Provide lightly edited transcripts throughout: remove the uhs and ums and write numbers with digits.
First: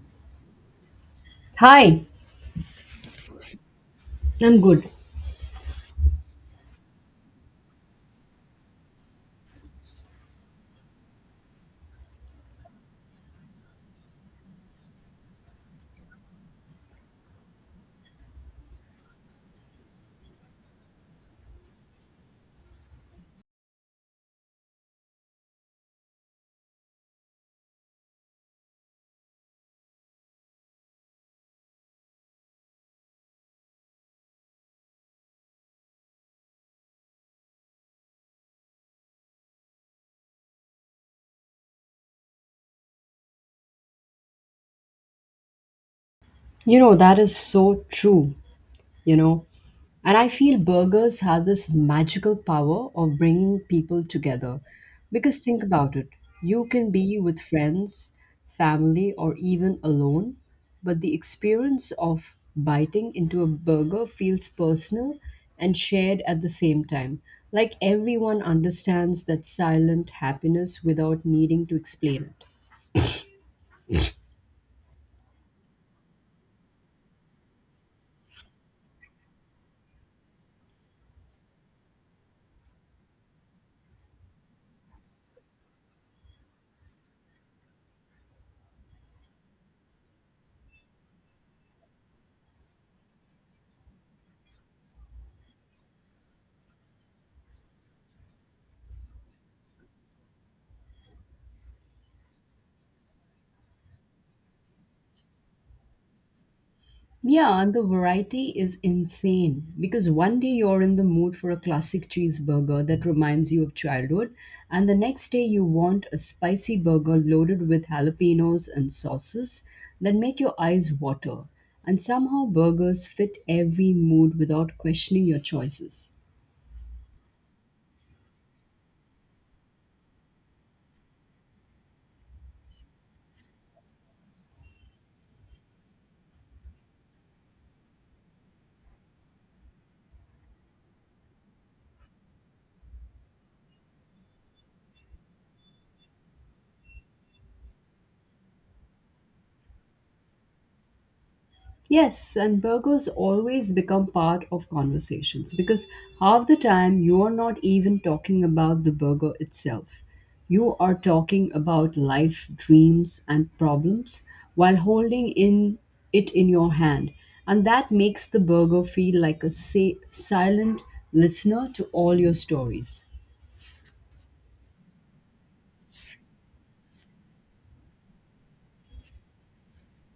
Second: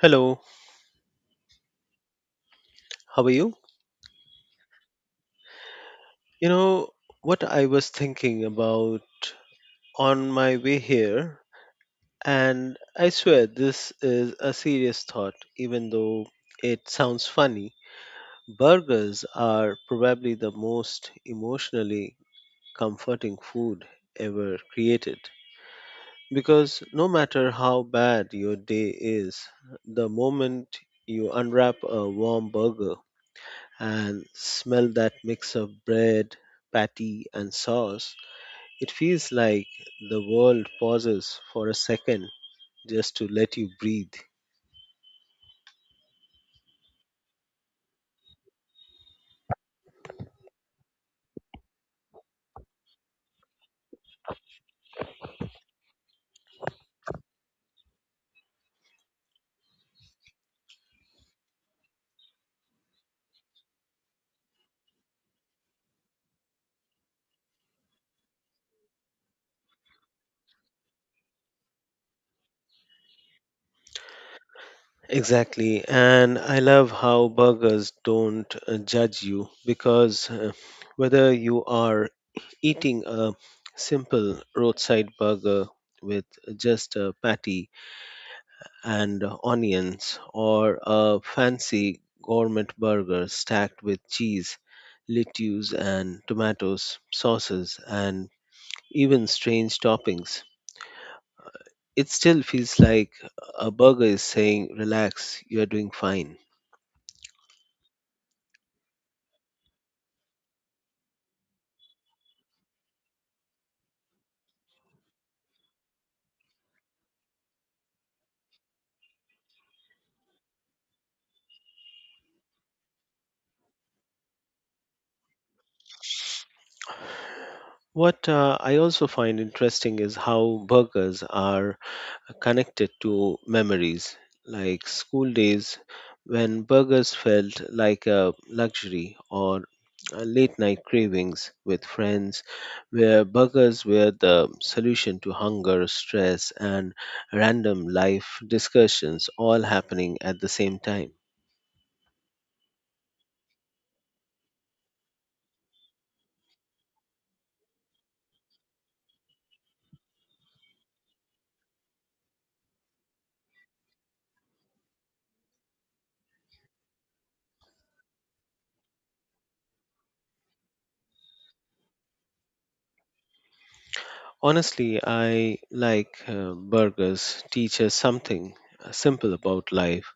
Hello, Hi, how are you? I'm good. You know what I was thinking about on my way here, and I swear this is a serious thought, even though it sounds funny. Burgers are probably the most emotionally comforting food ever created because no matter how bad your day is, the moment you unwrap a warm burger, and smell that mix of bread, patty, and sauce, it feels like the world pauses for a second just to let you breathe. That is so true, you know. And I feel burgers have this magical power of bringing people together. Because think about it, you can be with friends, family, or even alone, but the experience of biting into a burger feels personal and shared at the same time. Like everyone understands that silent happiness without needing to explain it. Exactly, and I love how burgers don't judge you because whether you are eating a simple roadside burger with just a patty and onions, or a fancy gourmet burger stacked with cheese, lettuce, and tomatoes, sauces, and even strange toppings. It still feels like a burger is saying, "Relax, you're doing fine." Yeah, and the variety is insane because one day you're in the mood for a classic cheeseburger that reminds you of childhood, and the next day you want a spicy burger loaded with jalapenos and sauces that make your eyes water. And somehow burgers fit every mood without questioning your choices. What I also find interesting is how burgers are connected to memories, like school days when burgers felt like a luxury, or late night cravings with friends where burgers were the solution to hunger, stress, and random life discussions all happening at the same time. Yes, and burgers always become part of conversations because half the time you're not even talking about the burger itself. You are talking about life, dreams, and problems while holding in it in your hand. And that makes the burger feel like a silent listener to all your stories. Honestly, I like burgers teach us something simple about life,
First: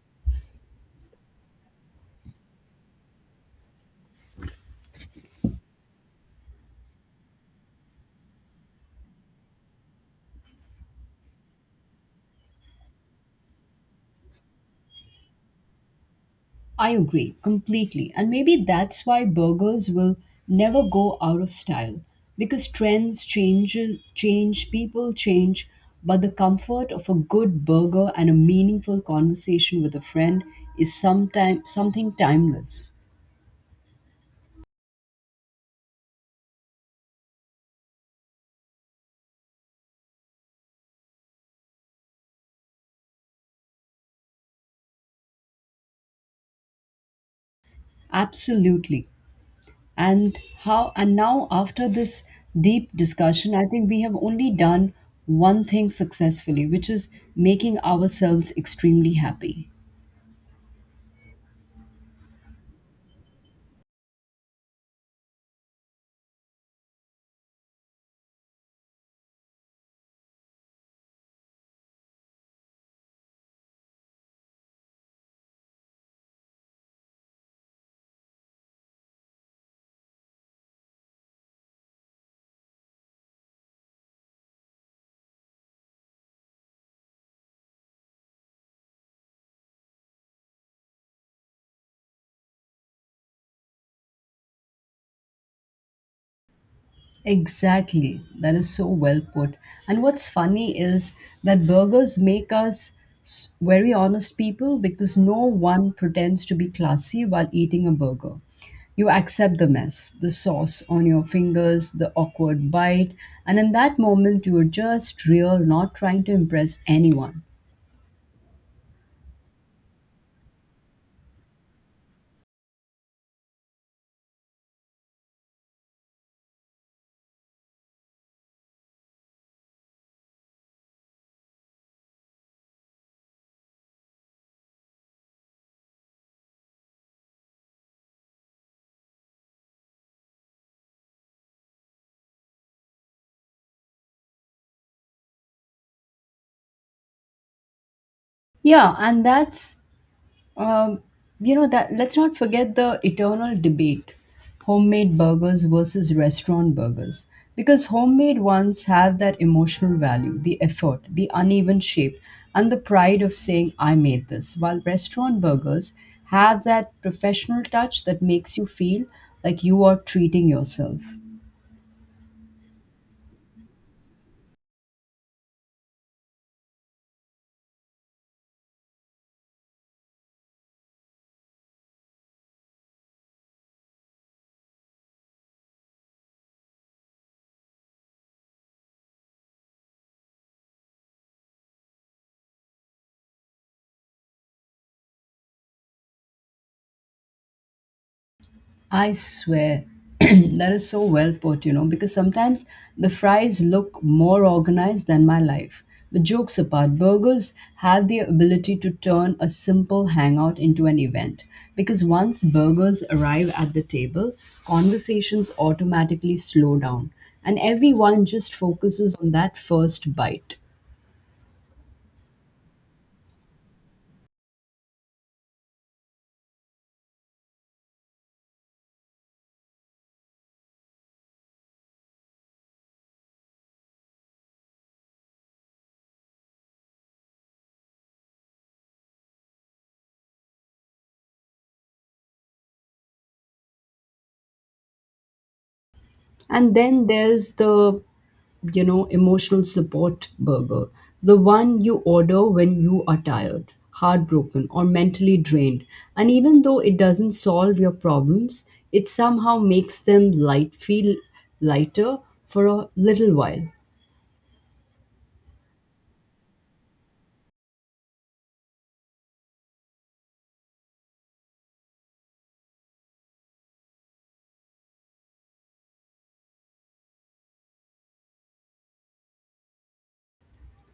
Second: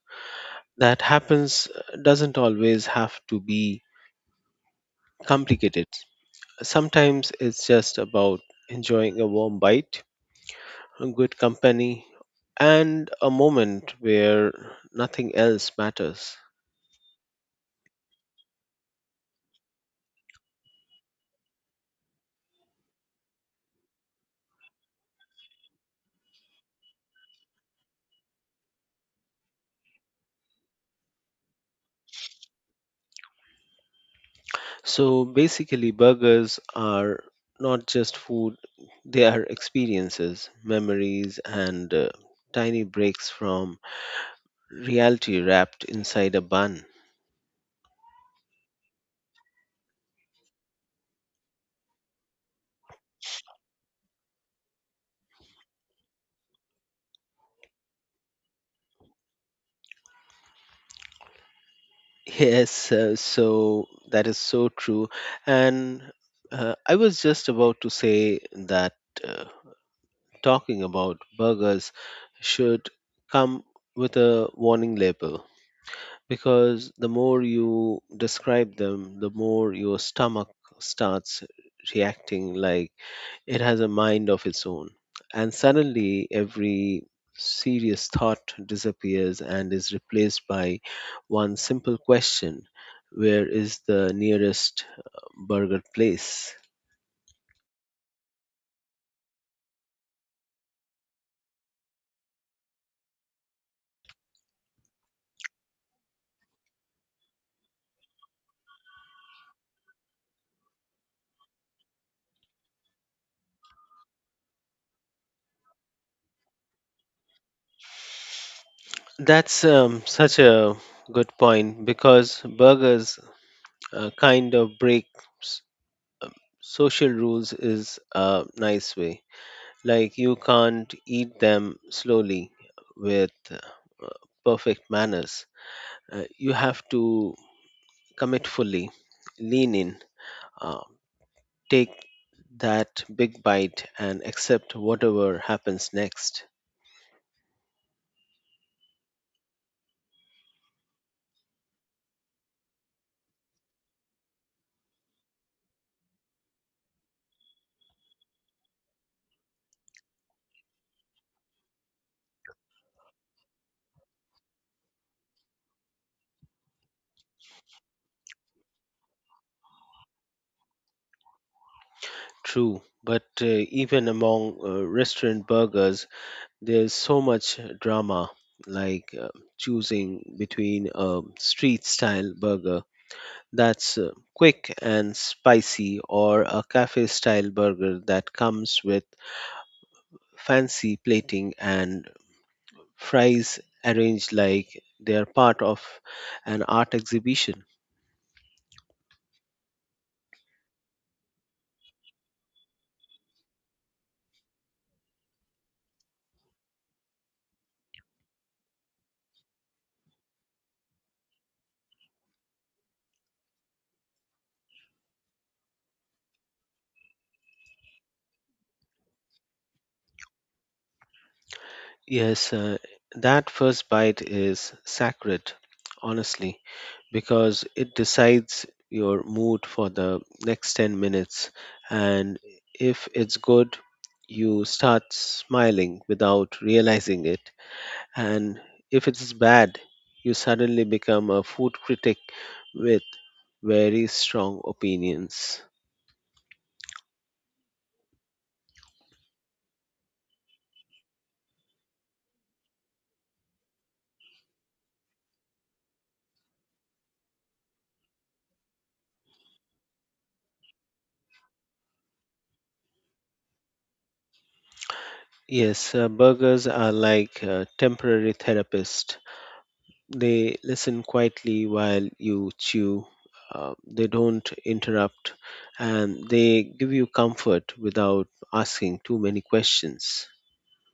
that happens, doesn't always have to be complicated. Sometimes it's just about enjoying a warm bite, a good company, and a moment where nothing else matters. I agree completely. And maybe that's why burgers will never go out of style, because trends change, people change, but the comfort of a good burger and a meaningful conversation with a friend is sometime something timeless. So basically, burgers are not just food, they are experiences, memories, and tiny breaks from reality wrapped inside a bun. Absolutely. And how and now, after this deep discussion, I think we have only done one thing successfully, which is making ourselves extremely happy. Yes, so that is so true. And I was just about to say that. Uh, Talking about burgers should come with a warning label, because the more you describe them, the more your stomach starts reacting like it has a mind of its own. And suddenly, every serious thought disappears and is replaced by one simple question: where is the nearest burger place? Exactly. That is so well put. And what's funny is that burgers make us very honest people, because no one pretends to be classy while eating a burger. You accept the mess, the sauce on your fingers, the awkward bite, and in that moment, you're just real, not trying to impress anyone. That's such a good point, because burgers kind of breaks um, social rules is a nice way. Like you can't eat them slowly with perfect manners. You have to commit fully, lean in, uh, take that big bite and accept whatever happens next. Yeah, and that's Um, you know that let's not forget the eternal debate: homemade burgers versus restaurant burgers. Because homemade ones have that emotional value, the effort, the uneven shape, and the pride of saying, "I made this," while restaurant burgers have that professional touch that makes you feel like you are treating yourself. True, but even among restaurant burgers, there's so much drama, like choosing between a street style burger that's quick and spicy, or a cafe style burger that comes with fancy plating and fries arranged like they're part of an art exhibition. I swear, that is so well put, because sometimes the fries look more organized than my life. But jokes apart, burgers have the ability to turn a simple hangout into an event. Because once burgers arrive at the table, conversations automatically slow down, and everyone just focuses on that first bite. Yes, that first bite is sacred, honestly, because it decides your mood for the next 10 minutes. And if it's good, you start smiling without realizing it. And if it's bad, you suddenly become a food critic with very strong opinions. And then there's the emotional support burger, the one you order when you are tired, heartbroken, or mentally drained. And even though it doesn't solve your problems, it somehow makes them light feel lighter for a little while. Yes, burgers are like temporary therapists. They listen quietly while you chew, they don't interrupt, and they give you comfort without asking too many questions.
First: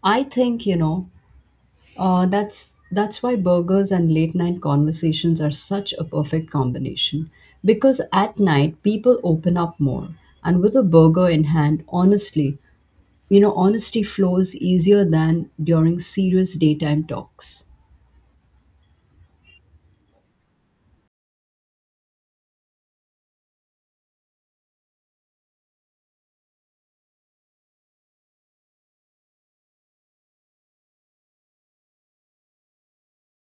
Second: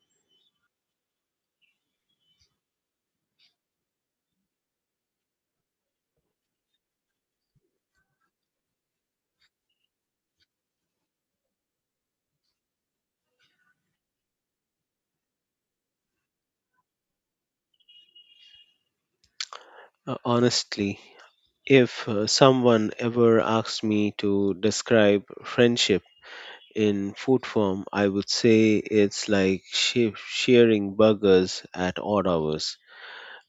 I think that's why burgers and late night conversations are such a perfect combination, because at night people open up more, and with a burger in hand, honestly, honesty flows easier than during serious daytime talks. Honestly, if someone ever asked me to describe friendship in food form, I would say it's like sharing burgers at odd hours,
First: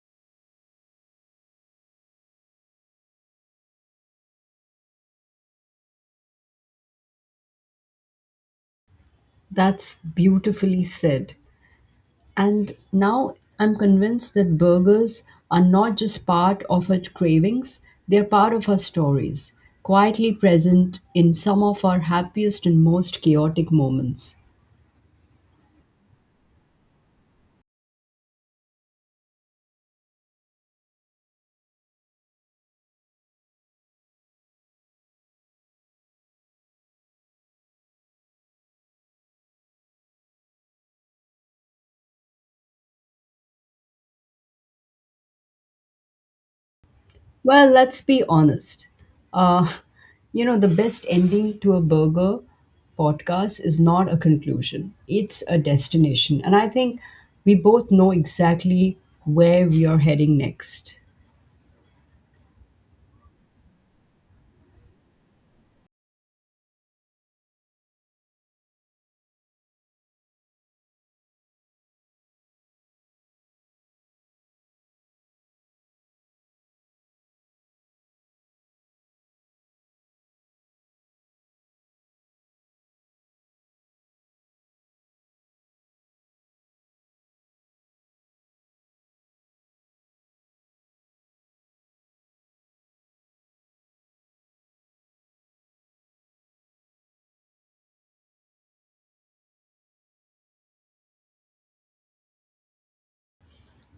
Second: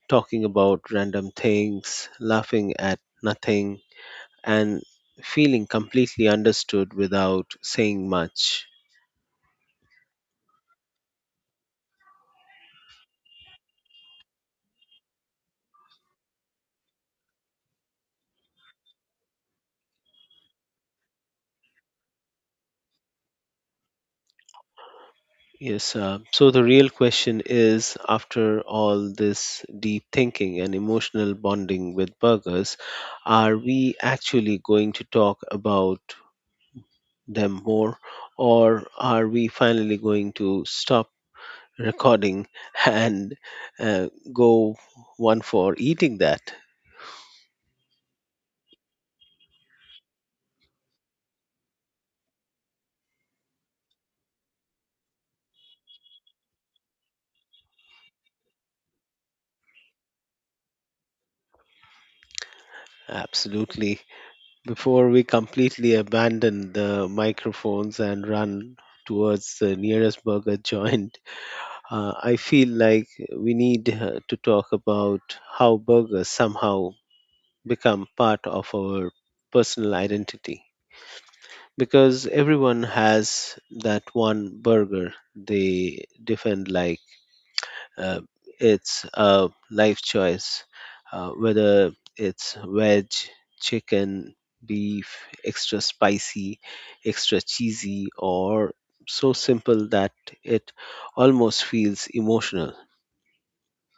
talking about random things, laughing at nothing, and feeling completely understood without saying much. That's beautifully said. And now I'm convinced that burgers are not just part of our cravings, they're part of our stories, quietly present in some of our happiest and most chaotic moments. Yes, so the real question is, after all this deep thinking and emotional bonding with burgers, are we actually going to talk about them more, or are we finally going to stop recording and go one for eating that? Well, let's be honest. Uh, the best ending to a burger podcast is not a conclusion, it's a destination. And I think we both know exactly where we are heading next. Absolutely. Before we completely abandon the microphones and run towards the nearest burger joint, I feel like we need to talk about how burgers somehow become part of our personal identity, because everyone has that one burger they defend like uh, it's a life choice, whether it's veg, chicken, beef, extra spicy, extra cheesy, or so simple that it almost feels emotional.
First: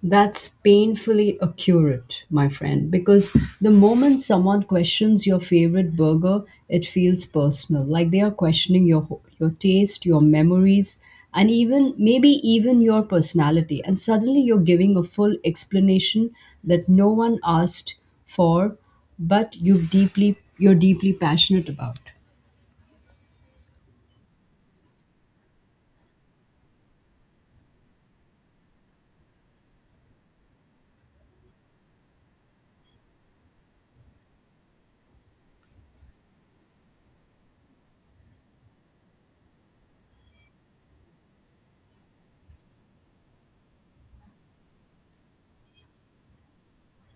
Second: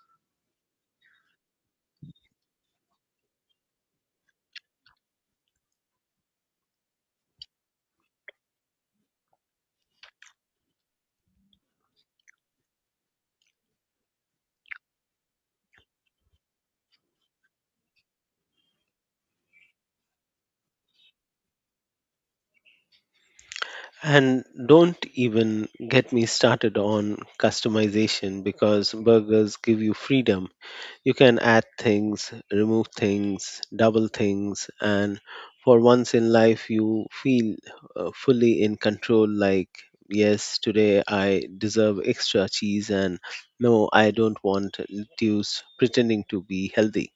That's painfully accurate, my friend, because the moment someone questions your favorite burger, it feels personal, like they are questioning your taste, your memories, and even maybe even your personality. And suddenly you're giving a full explanation that no one asked for, but you're deeply passionate about. And don't even get me started on customization, because burgers give you freedom. You can add things, remove things, double things, and for once in life, you feel fully in control. Like, yes, today I deserve extra cheese, and no, I don't want lettuce pretending to be healthy.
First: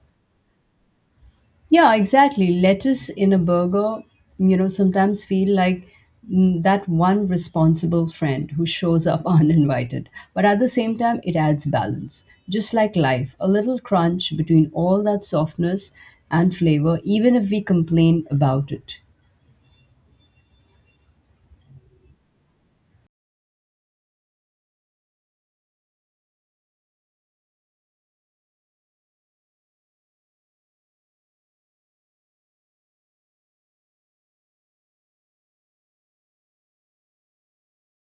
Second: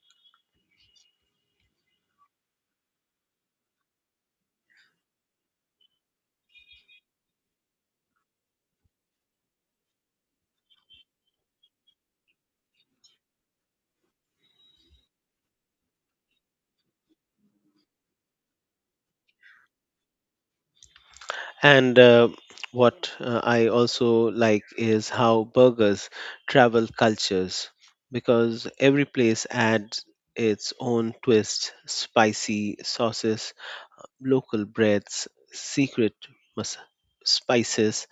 Yeah, exactly. Lettuce in a burger, sometimes feel like that one responsible friend who shows up uninvited. But at the same time, it adds balance. Just like life, a little crunch between all that softness and flavor, even if we complain about it. And what I also like is how burgers travel cultures, because every place adds its own twist: spicy sauces, local breads, secret mas- spices,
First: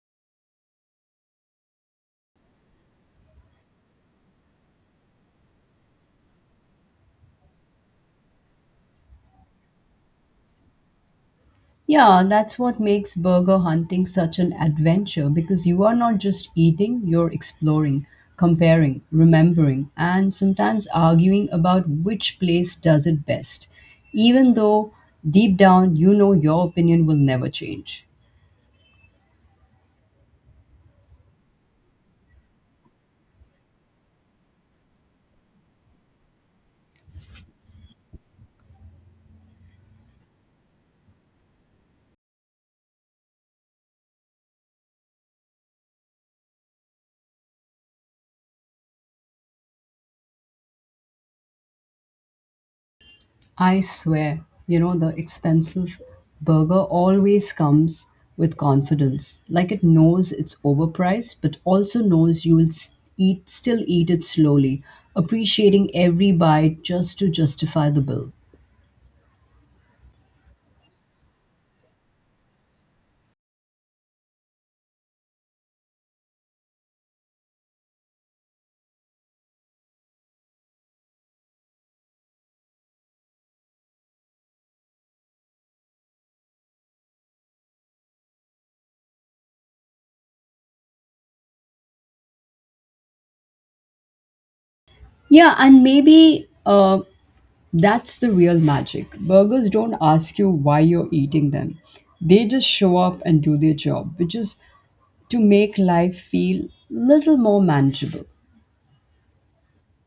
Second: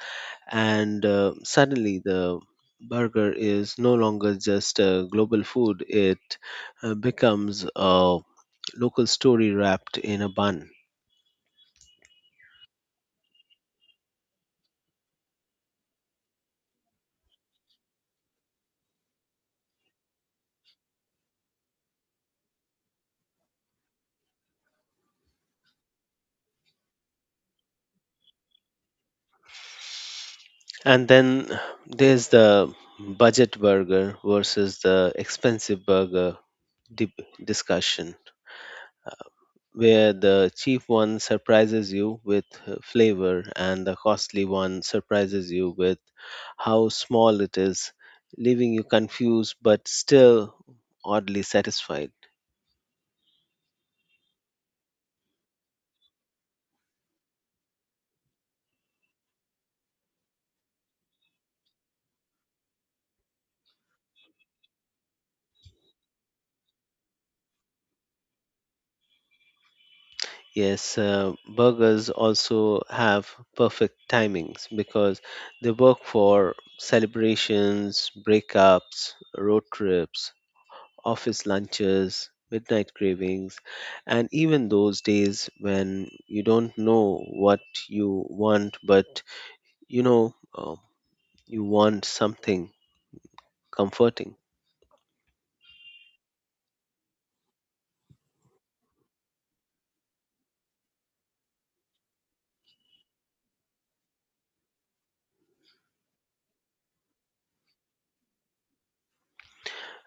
and suddenly the burger is no longer just a global food, it becomes a local story wrapped in a bun. Yeah, that's what makes burger hunting such an adventure, because you are not just eating, you're exploring, comparing, remembering, and sometimes arguing about which place does it best, even though deep down you know your opinion will never change. And then there's the budget burger versus the expensive burger dip discussion, where the cheap one surprises you with flavor and the costly one surprises you with how small it is, leaving you confused but still oddly satisfied. I swear, the expensive burger always comes with confidence. Like it knows it's overpriced, but also knows you will still eat it slowly, appreciating every bite just to justify the bill. Yes, burgers also have perfect timings, because they work for celebrations, breakups, road trips, office lunches, midnight cravings, and even those days when you don't know what you want, but you know you want something comforting. Yeah, and maybe that's the real magic. Burgers don't ask you why you're eating them, they just show up and do their job, which is to make life feel little more manageable.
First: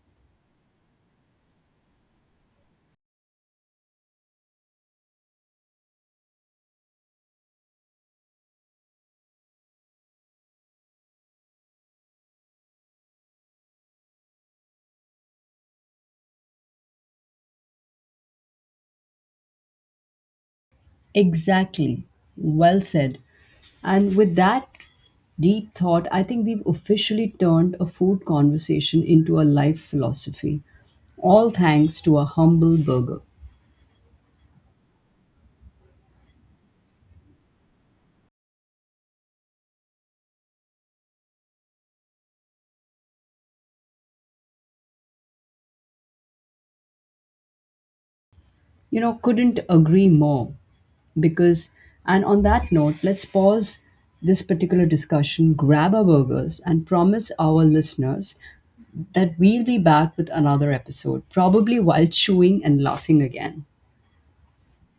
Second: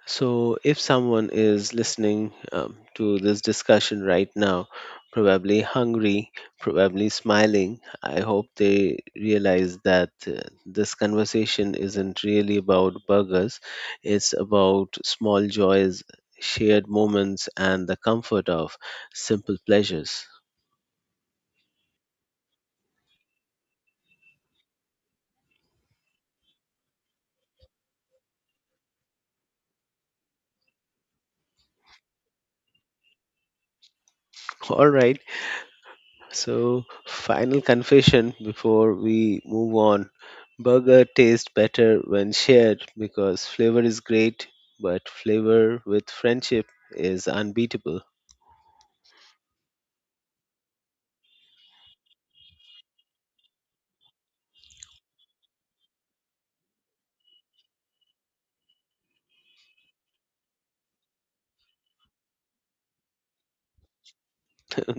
So, if someone is listening to this discussion right now, probably hungry, probably smiling, I hope they realize that this conversation isn't really about burgers. It's about small joys, shared moments, and the comfort of simple pleasures. Exactly. Well said. And with that deep thought, I think we've officially turned a food conversation into a life philosophy, all thanks to a humble burger. All right. So, final confession before we move on. Burger tastes better when shared, because flavor is great, but flavor with friendship is unbeatable. Couldn't agree more because, and on that note, let's pause this particular discussion, grab our burgers, and promise our listeners that we'll be back with another episode, probably while chewing and laughing again.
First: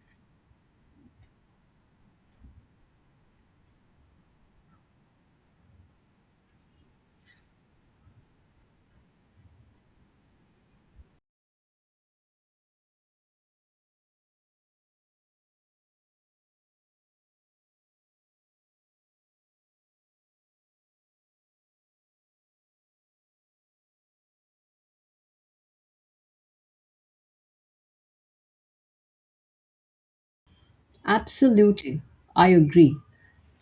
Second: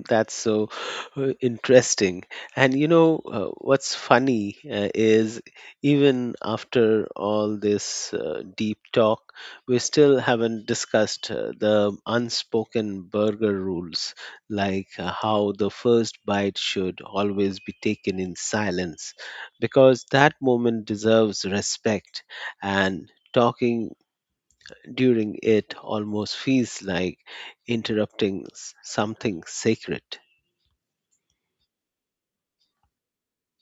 That's so interesting. And you know, what's funny is even after all this deep talk, we still haven't discussed the unspoken burger rules, like how the first bite should always be taken in silence, because that moment deserves respect, and talking during it almost feels like interrupting something sacred. Absolutely, I agree.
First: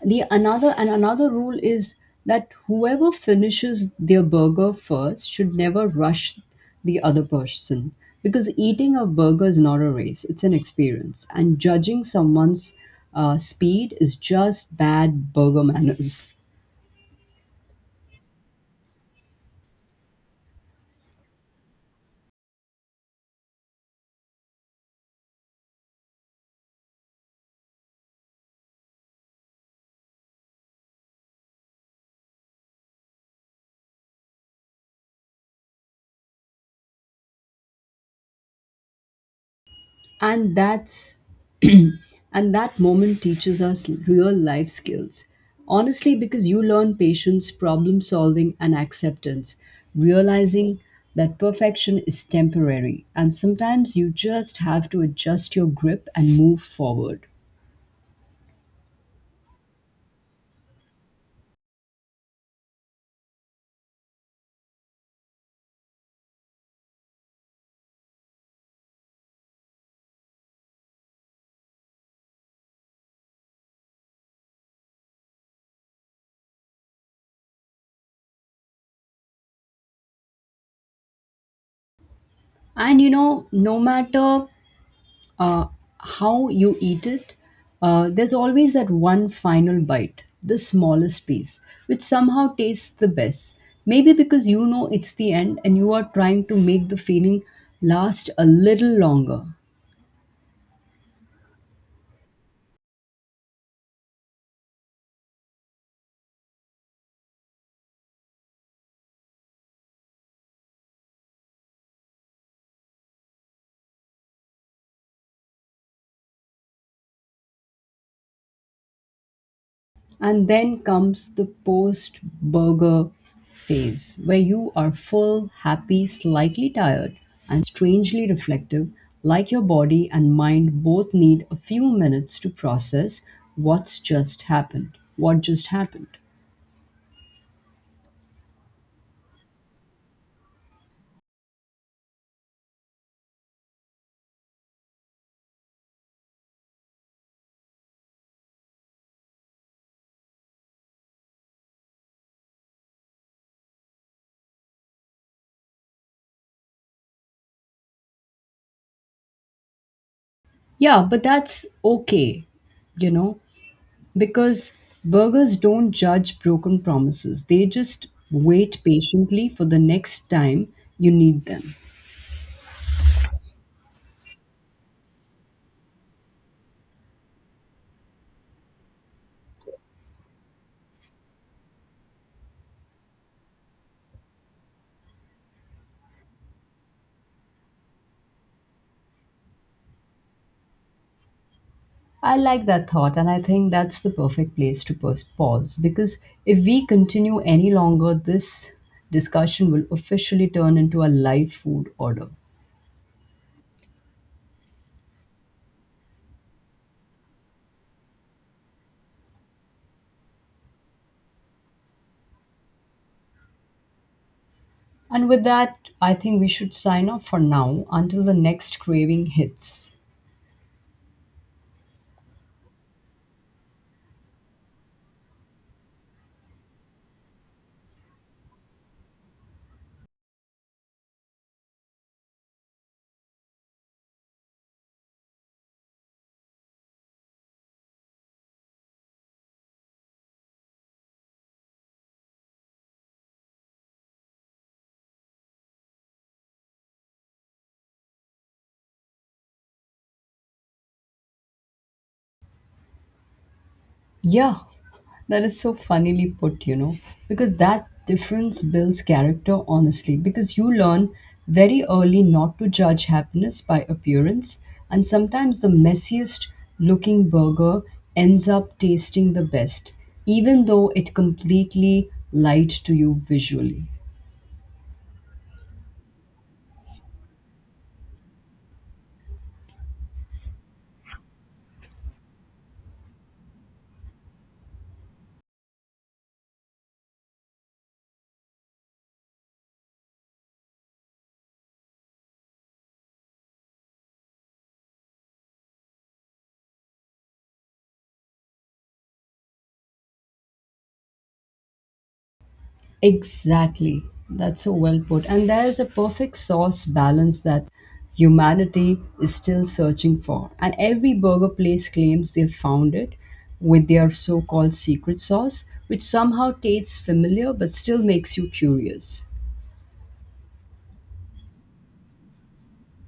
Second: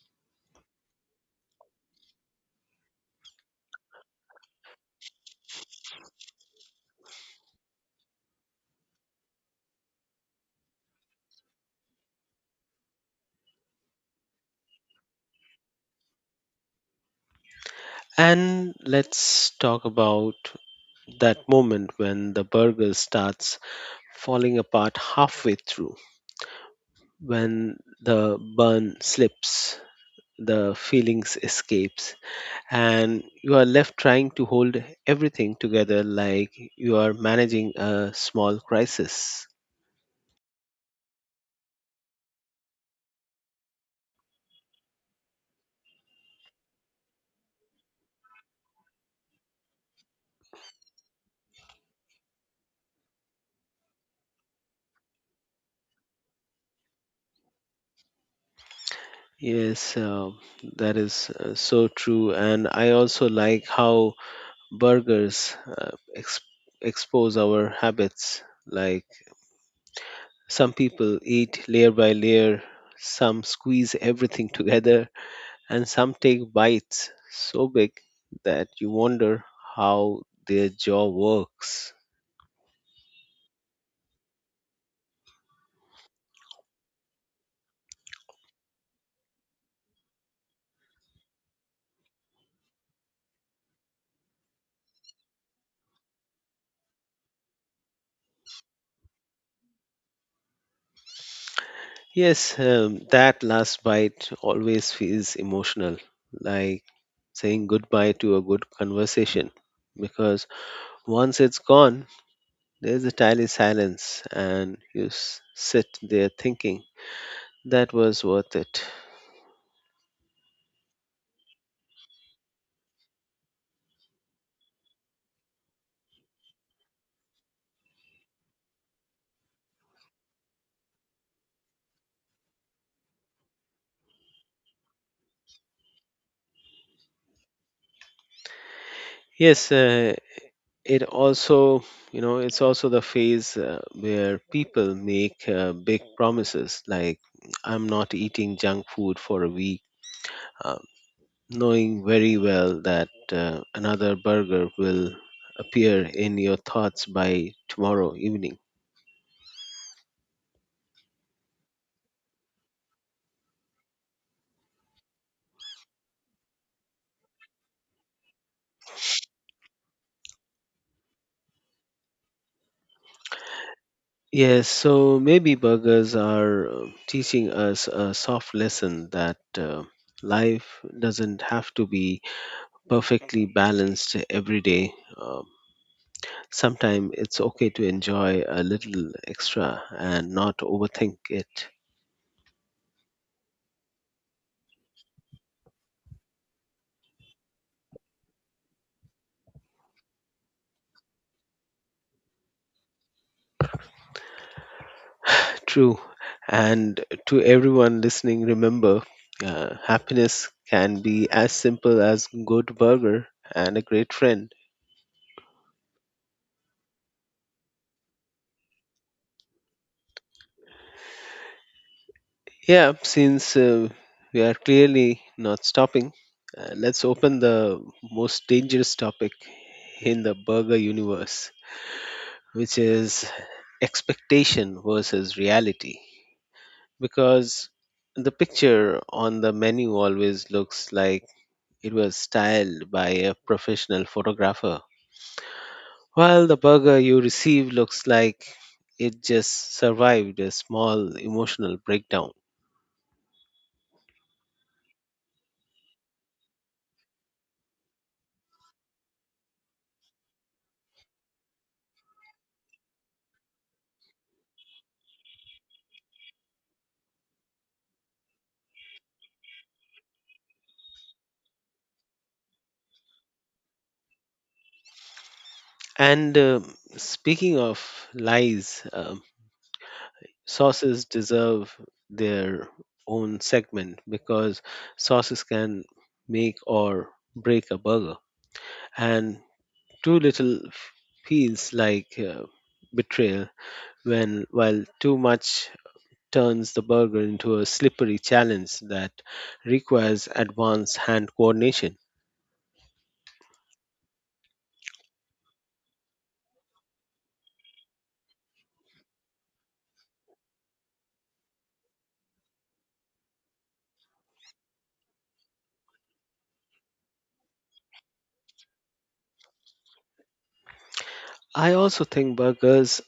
The another and another rule is that whoever finishes their burger first should never rush the other person, because eating a burger is not a race, it's an experience, and judging someone's speed is just bad burger manners. And let's talk about that moment when the burger starts falling apart halfway through, when the bun slips, the feelings escapes, and you are left trying to hold everything together like you are managing a small crisis. And that's And that moment teaches us real life skills. Honestly, because you learn patience, problem solving, and acceptance, realizing that perfection is temporary. And sometimes you just have to adjust your grip and move forward. Yes, that is so true. And I also like how burgers expose our habits, like some people eat layer by layer, some squeeze everything together, and some take bites so big that you wonder how their jaw works. And no matter uh, how you eat it, there's always that one final bite, the smallest piece, which somehow tastes the best. Maybe because you know it's the end and you are trying to make the feeling last a little longer. Yes, that last bite always feels emotional, like saying goodbye to a good conversation. Because once it's gone, there's a tiny silence, and you sit there thinking, that was worth it. And then comes the post burger phase, where you are full, happy, slightly tired, and strangely reflective, like your body and mind both need a few minutes to process what's just happened. What just happened. Yes, it also, you know, it's also the phase where people make big promises like, I'm not eating junk food for a week, uh, knowing very well that another burger will appear in your thoughts by tomorrow evening. Yeah, but that's okay, you know, because burgers don't judge broken promises, they just wait patiently for the next time you need them. Yes, so maybe burgers are teaching us a soft lesson that life doesn't have to be perfectly balanced every day. um, Sometimes it's okay to enjoy a little extra and not overthink it. I like that thought, and I think that's the perfect place to pause, because if we continue any longer, this discussion will officially turn into a live food order. True. And to everyone listening, remember, happiness can be as simple as good burger and a great friend. And with that, I think we should sign off for now until the next craving hits. Yeah, since we are clearly not stopping, let's open the most dangerous topic in the burger universe, which is expectation versus reality, because the picture on the menu always looks like it was styled by a professional photographer, while the burger you receive looks like it just survived a small emotional breakdown. Yeah, that is so funnily put, because that difference builds character, honestly, because you learn very early not to judge happiness by appearance, and sometimes the messiest looking burger ends up tasting the best, even though it completely lied to you visually. And speaking of lies, sauces deserve their own segment, because sauces can make or break a burger. And too little feels like betrayal, when while too much turns the burger into a slippery challenge that requires advanced hand coordination. Exactly. That's so well put. And there's a perfect sauce balance that humanity is still searching for. And every burger place claims they've found it with their so called secret sauce, which somehow tastes familiar but still makes you curious. I also think burgers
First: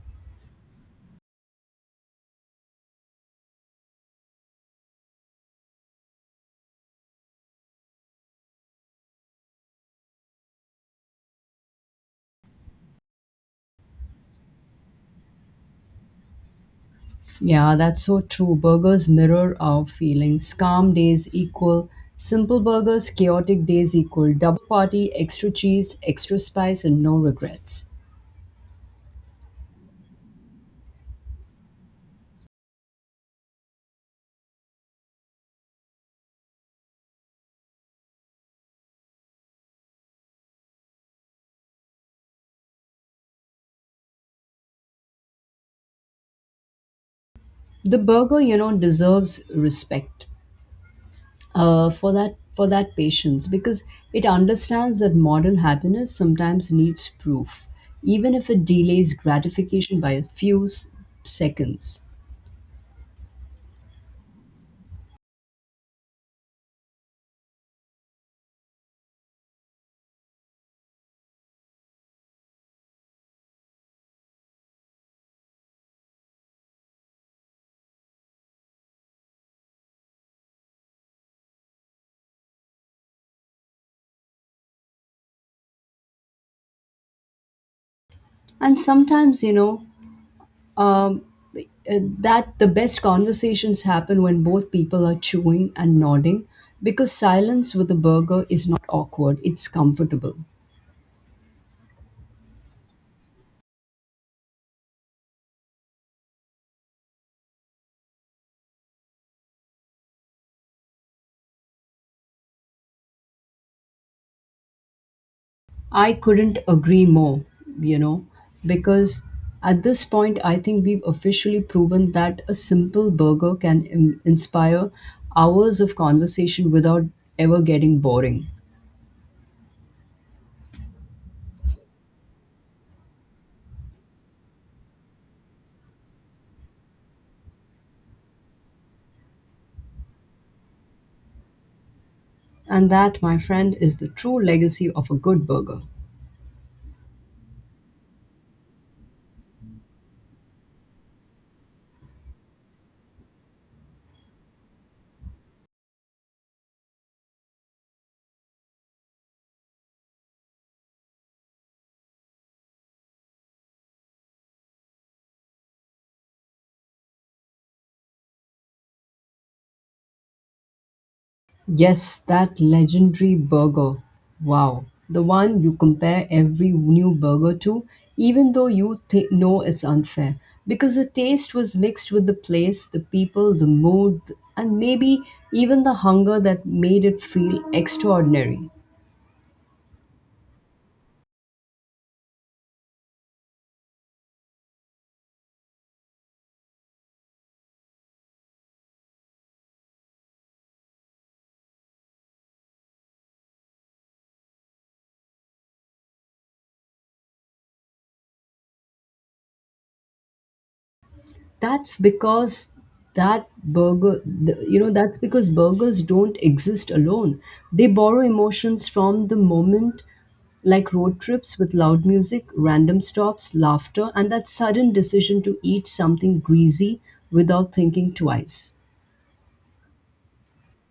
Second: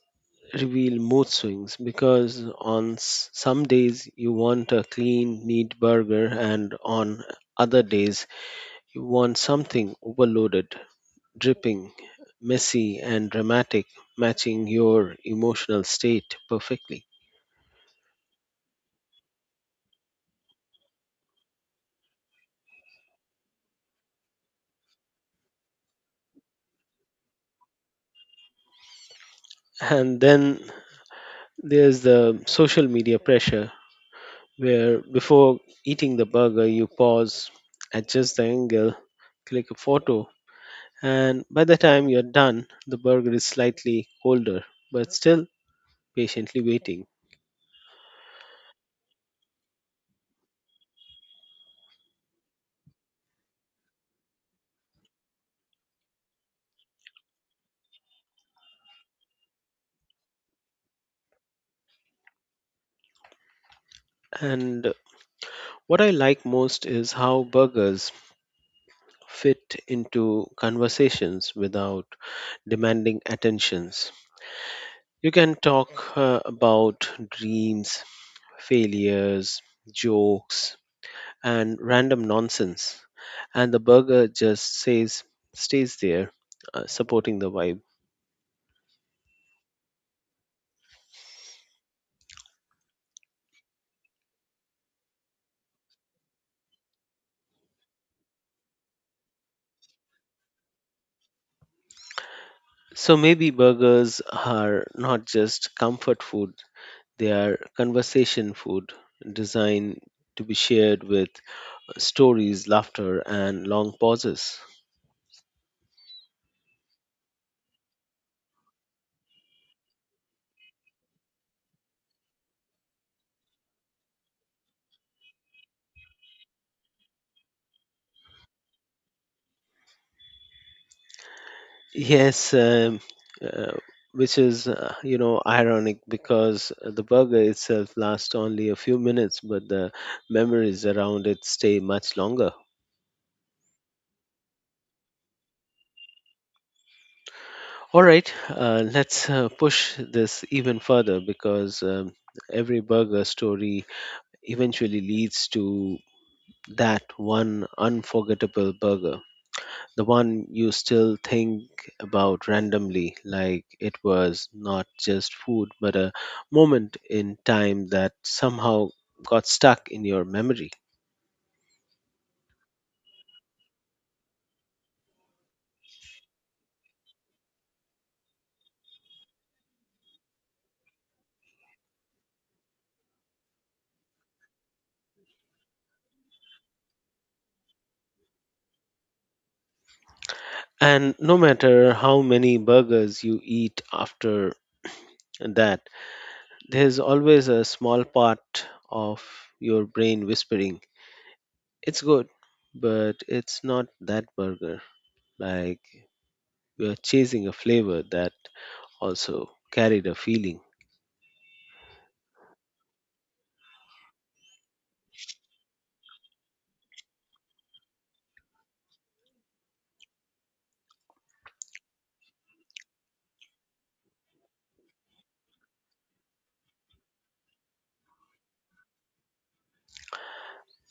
reveal mood swings, because on some days you want a clean, neat burger, and on other days you want something overloaded, dripping, messy, and dramatic, matching your emotional state perfectly. Yeah, that's so true. Burgers mirror our feelings. Calm days equal simple burgers, chaotic days equal double party, extra cheese, extra spice, and no regrets. And then there's the social media pressure, where before eating the burger, you pause, adjust the angle, click a photo, and by the time you're done, the burger is slightly colder, but still patiently waiting. The burger, deserves respect for that patience, because it understands that modern happiness sometimes needs proof, even if it delays gratification by a few seconds. And what I like most is how burgers fit into conversations without demanding attentions. You can talk about dreams, failures, jokes, and random nonsense. And the burger just says, stays there, supporting the vibe. And sometimes, um, that the best conversations happen when both people are chewing and nodding, because silence with a burger is not awkward, it's comfortable. So maybe burgers are not just comfort food, they are conversation food designed to be shared with stories, laughter, and long pauses. I couldn't agree more, you know, because at this point, I think we've officially proven that a simple burger can inspire hours of conversation without ever getting boring. Yes, uh, which is you know, ironic, because the burger itself lasts only a few minutes, but the memories around it stay much longer. And that, my friend, is the true legacy of a good burger. All right, let's push this even further, because every burger story eventually leads to that one unforgettable burger, the one you still think about randomly, like it was not just food, but a moment in time that somehow got stuck in your memory. Yes, that legendary burger. Wow. The one you compare every new burger to, even though you know it's unfair. Because the taste was mixed with the place, the people, the mood, and maybe even the hunger that made it feel extraordinary. And no matter how many burgers you eat after that, there's always a small part of your brain whispering, it's good, but it's not that burger. Like you're chasing a flavor that also carried a feeling. That's because that's because burgers don't exist alone. They borrow emotions from the moment, like road trips with loud music, random stops, laughter, and that sudden decision to eat something greasy without thinking twice.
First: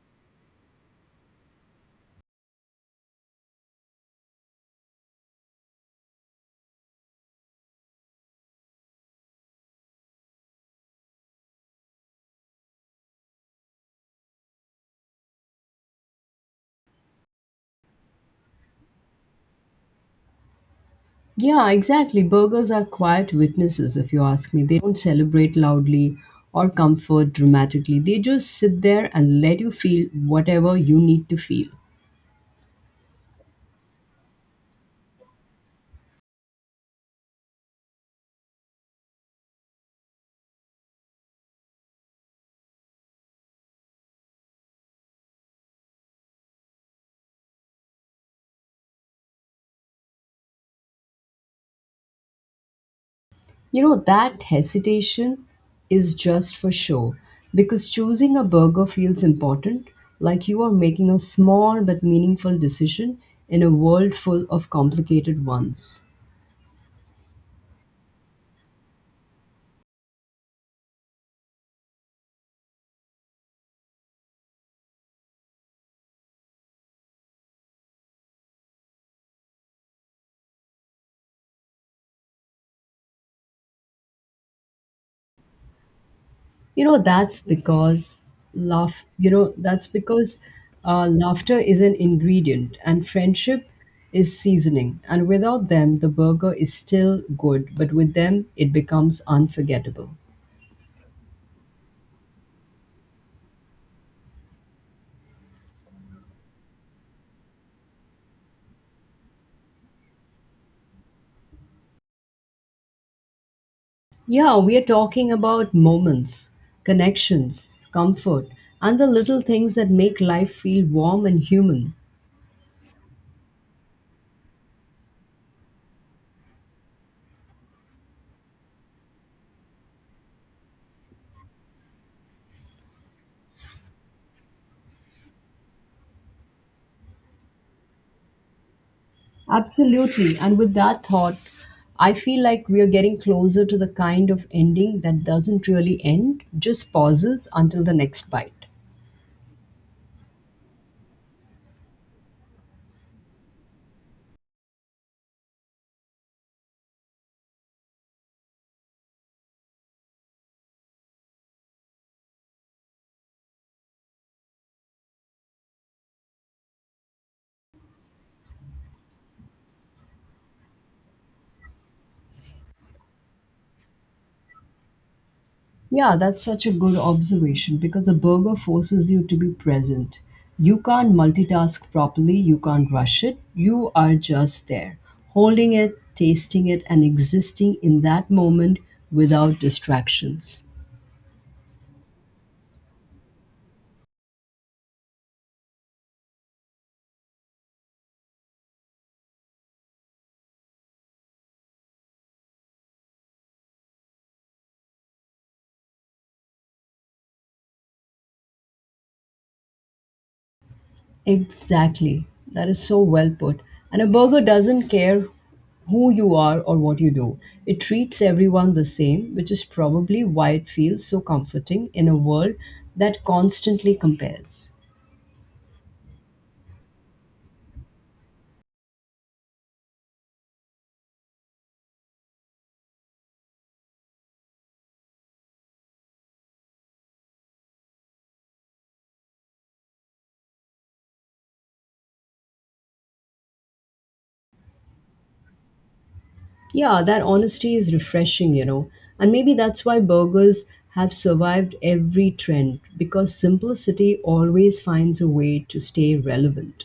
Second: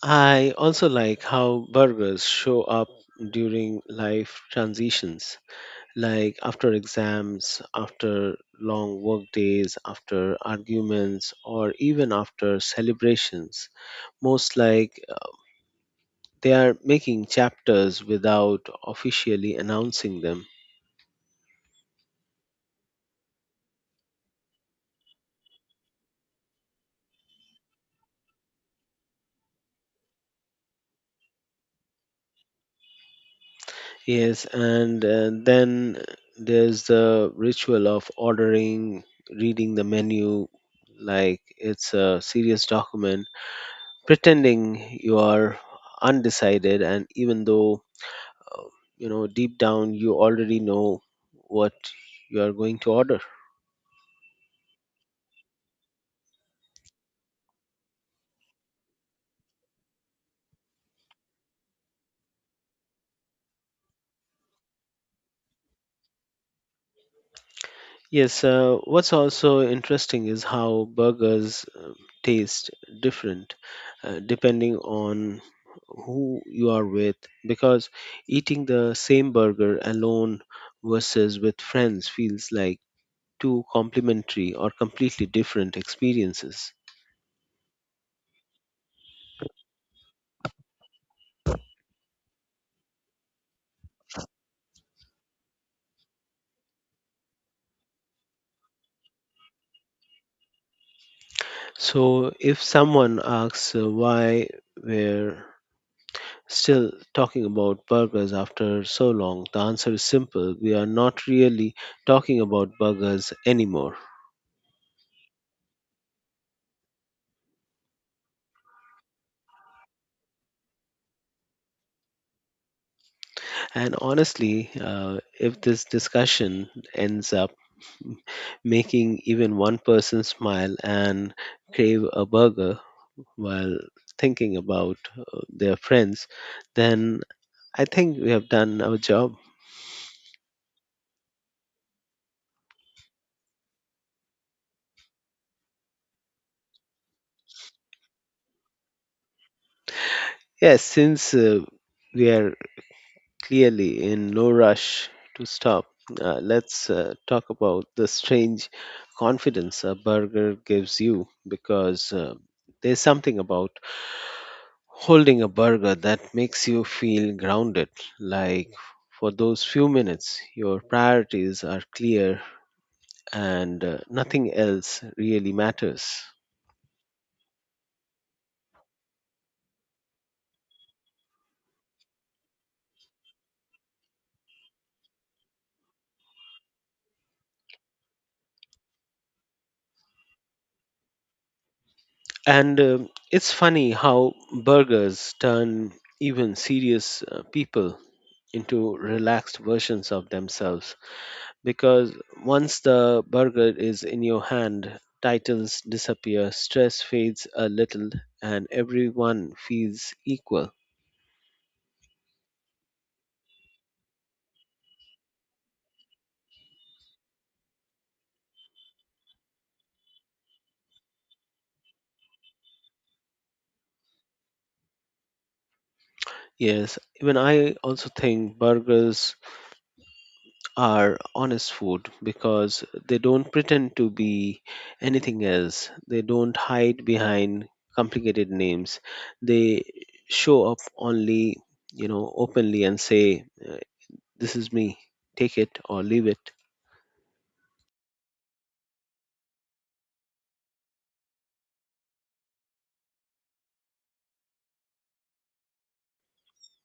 I also like how burgers show up during life transitions, like after exams, after long work days, after arguments, or even after celebrations. Most like, they are making chapters without officially announcing them. Yeah, exactly. Burgers are quiet witnesses, if you ask me. They don't celebrate loudly or comfort dramatically. They just sit there and let you feel whatever you need to feel. Yes, and then there's the ritual of ordering, reading the menu like it's a serious document, pretending you are undecided, and even though uh, you know deep down you already know what you are going to order. That hesitation is just for show, because choosing a burger feels important, like you are making a small but meaningful decision in a world full of complicated ones. Yes, what's also interesting is how burgers taste different depending on who you are with, because eating the same burger alone versus with friends feels like two complementary or completely different experiences. You know, that's because laugh, you know, that's because laughter is an ingredient and friendship is seasoning. And without them, the burger is still good, but with them, it becomes unforgettable. So, if someone asks why were still talking about burgers after so long, the answer is simple. We are not really talking about burgers anymore. Yeah, we are talking about moments, connections, comfort, and the little things that make life feel warm and human. And honestly, if this discussion ends up making even one person smile and crave a burger while thinking about their friends, then I think we have done our job. Absolutely. And with that thought, I feel like we are getting closer to the kind of ending that doesn't really end, just pauses until the next bite. Yes, since we are clearly in no rush to stop, let's talk about the strange confidence a burger gives you, because there's something about holding a burger that makes you feel grounded. Like for those few minutes, your priorities are clear and nothing else really matters. Yeah, that's such a good observation, because a burger forces you to be present. You can't multitask properly, you can't rush it, you are just there, holding it, tasting it, and existing in that moment without distractions. And it's funny how burgers turn even serious people into relaxed versions of themselves, because once the burger is in your hand, titles disappear, stress fades a little, and everyone feels equal. Exactly, that is so well put. And a burger doesn't care who you are or what you do, it treats everyone the same, which is probably why it feels so comforting in a world that constantly compares. Yes, even I also think burgers are honest food, because they don't pretend to be anything else. They don't hide behind complicated names. They show up only, you know, openly and say, this is me, take it or leave it. Yeah, that honesty is refreshing. And maybe that's why burgers have survived every trend, because simplicity always finds a way to stay relevant.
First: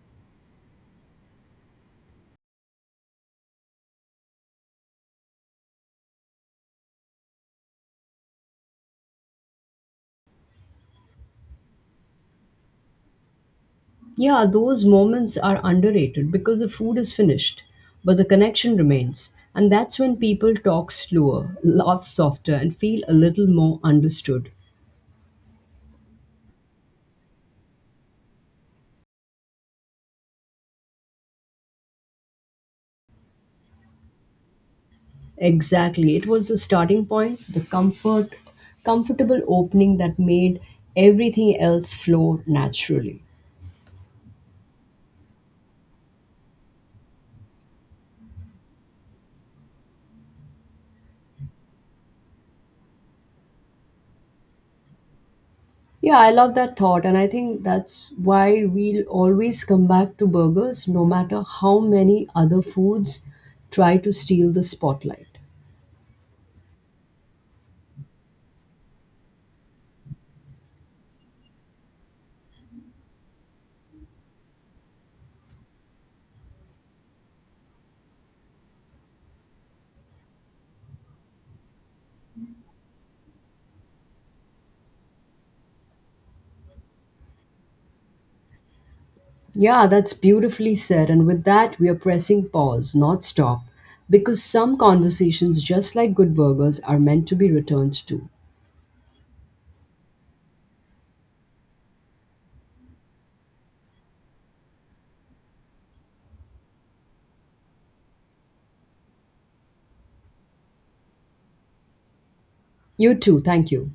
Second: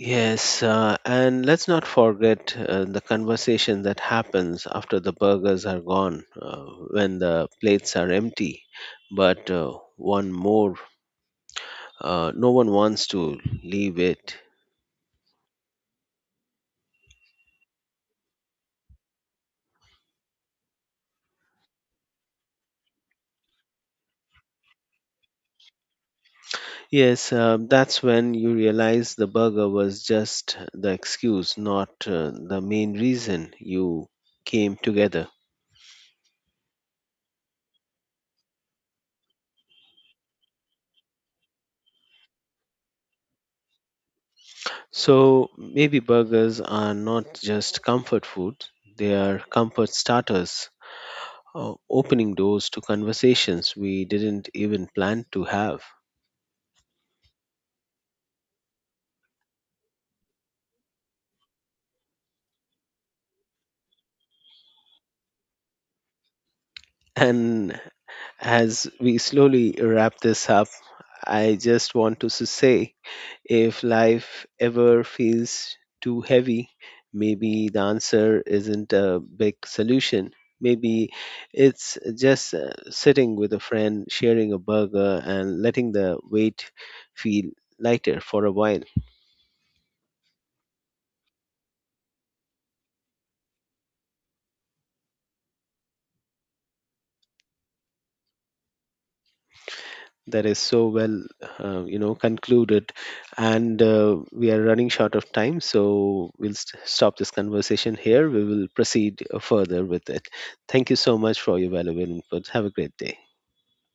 Yes, and let's not forget the conversation that happens after the burgers are gone, when the plates are empty, but one more. No one wants to leave it. Yeah, those moments are underrated, because the food is finished, but the connection remains. And that's when people talk slower, laugh softer, and feel a little more understood. Yes, that's when you realize the burger was just the excuse, not the main reason you came together. Exactly. It was the starting point, the comfortable opening that made everything else flow naturally. So maybe burgers are not just comfort food, they are comfort starters, opening doors to conversations we didn't even plan to have. Yeah, I love that thought, and I think that's why we'll always come back to burgers, no matter how many other foods try to steal the spotlight. And as we slowly wrap this up, I just want to say if life ever feels too heavy, maybe the answer isn't a big solution. Maybe it's just sitting with a friend, sharing a burger, and letting the weight feel lighter for a while. Yeah, that's beautifully said, and with that, we are pressing pause, not stop, because some conversations, just like good burgers, are meant to be returned to. That is so well you know, concluded, and we are running short of time, so we'll stop this conversation here. We will proceed further with it. Thank you so much for your valuable input. Have a great You day. too, thank you.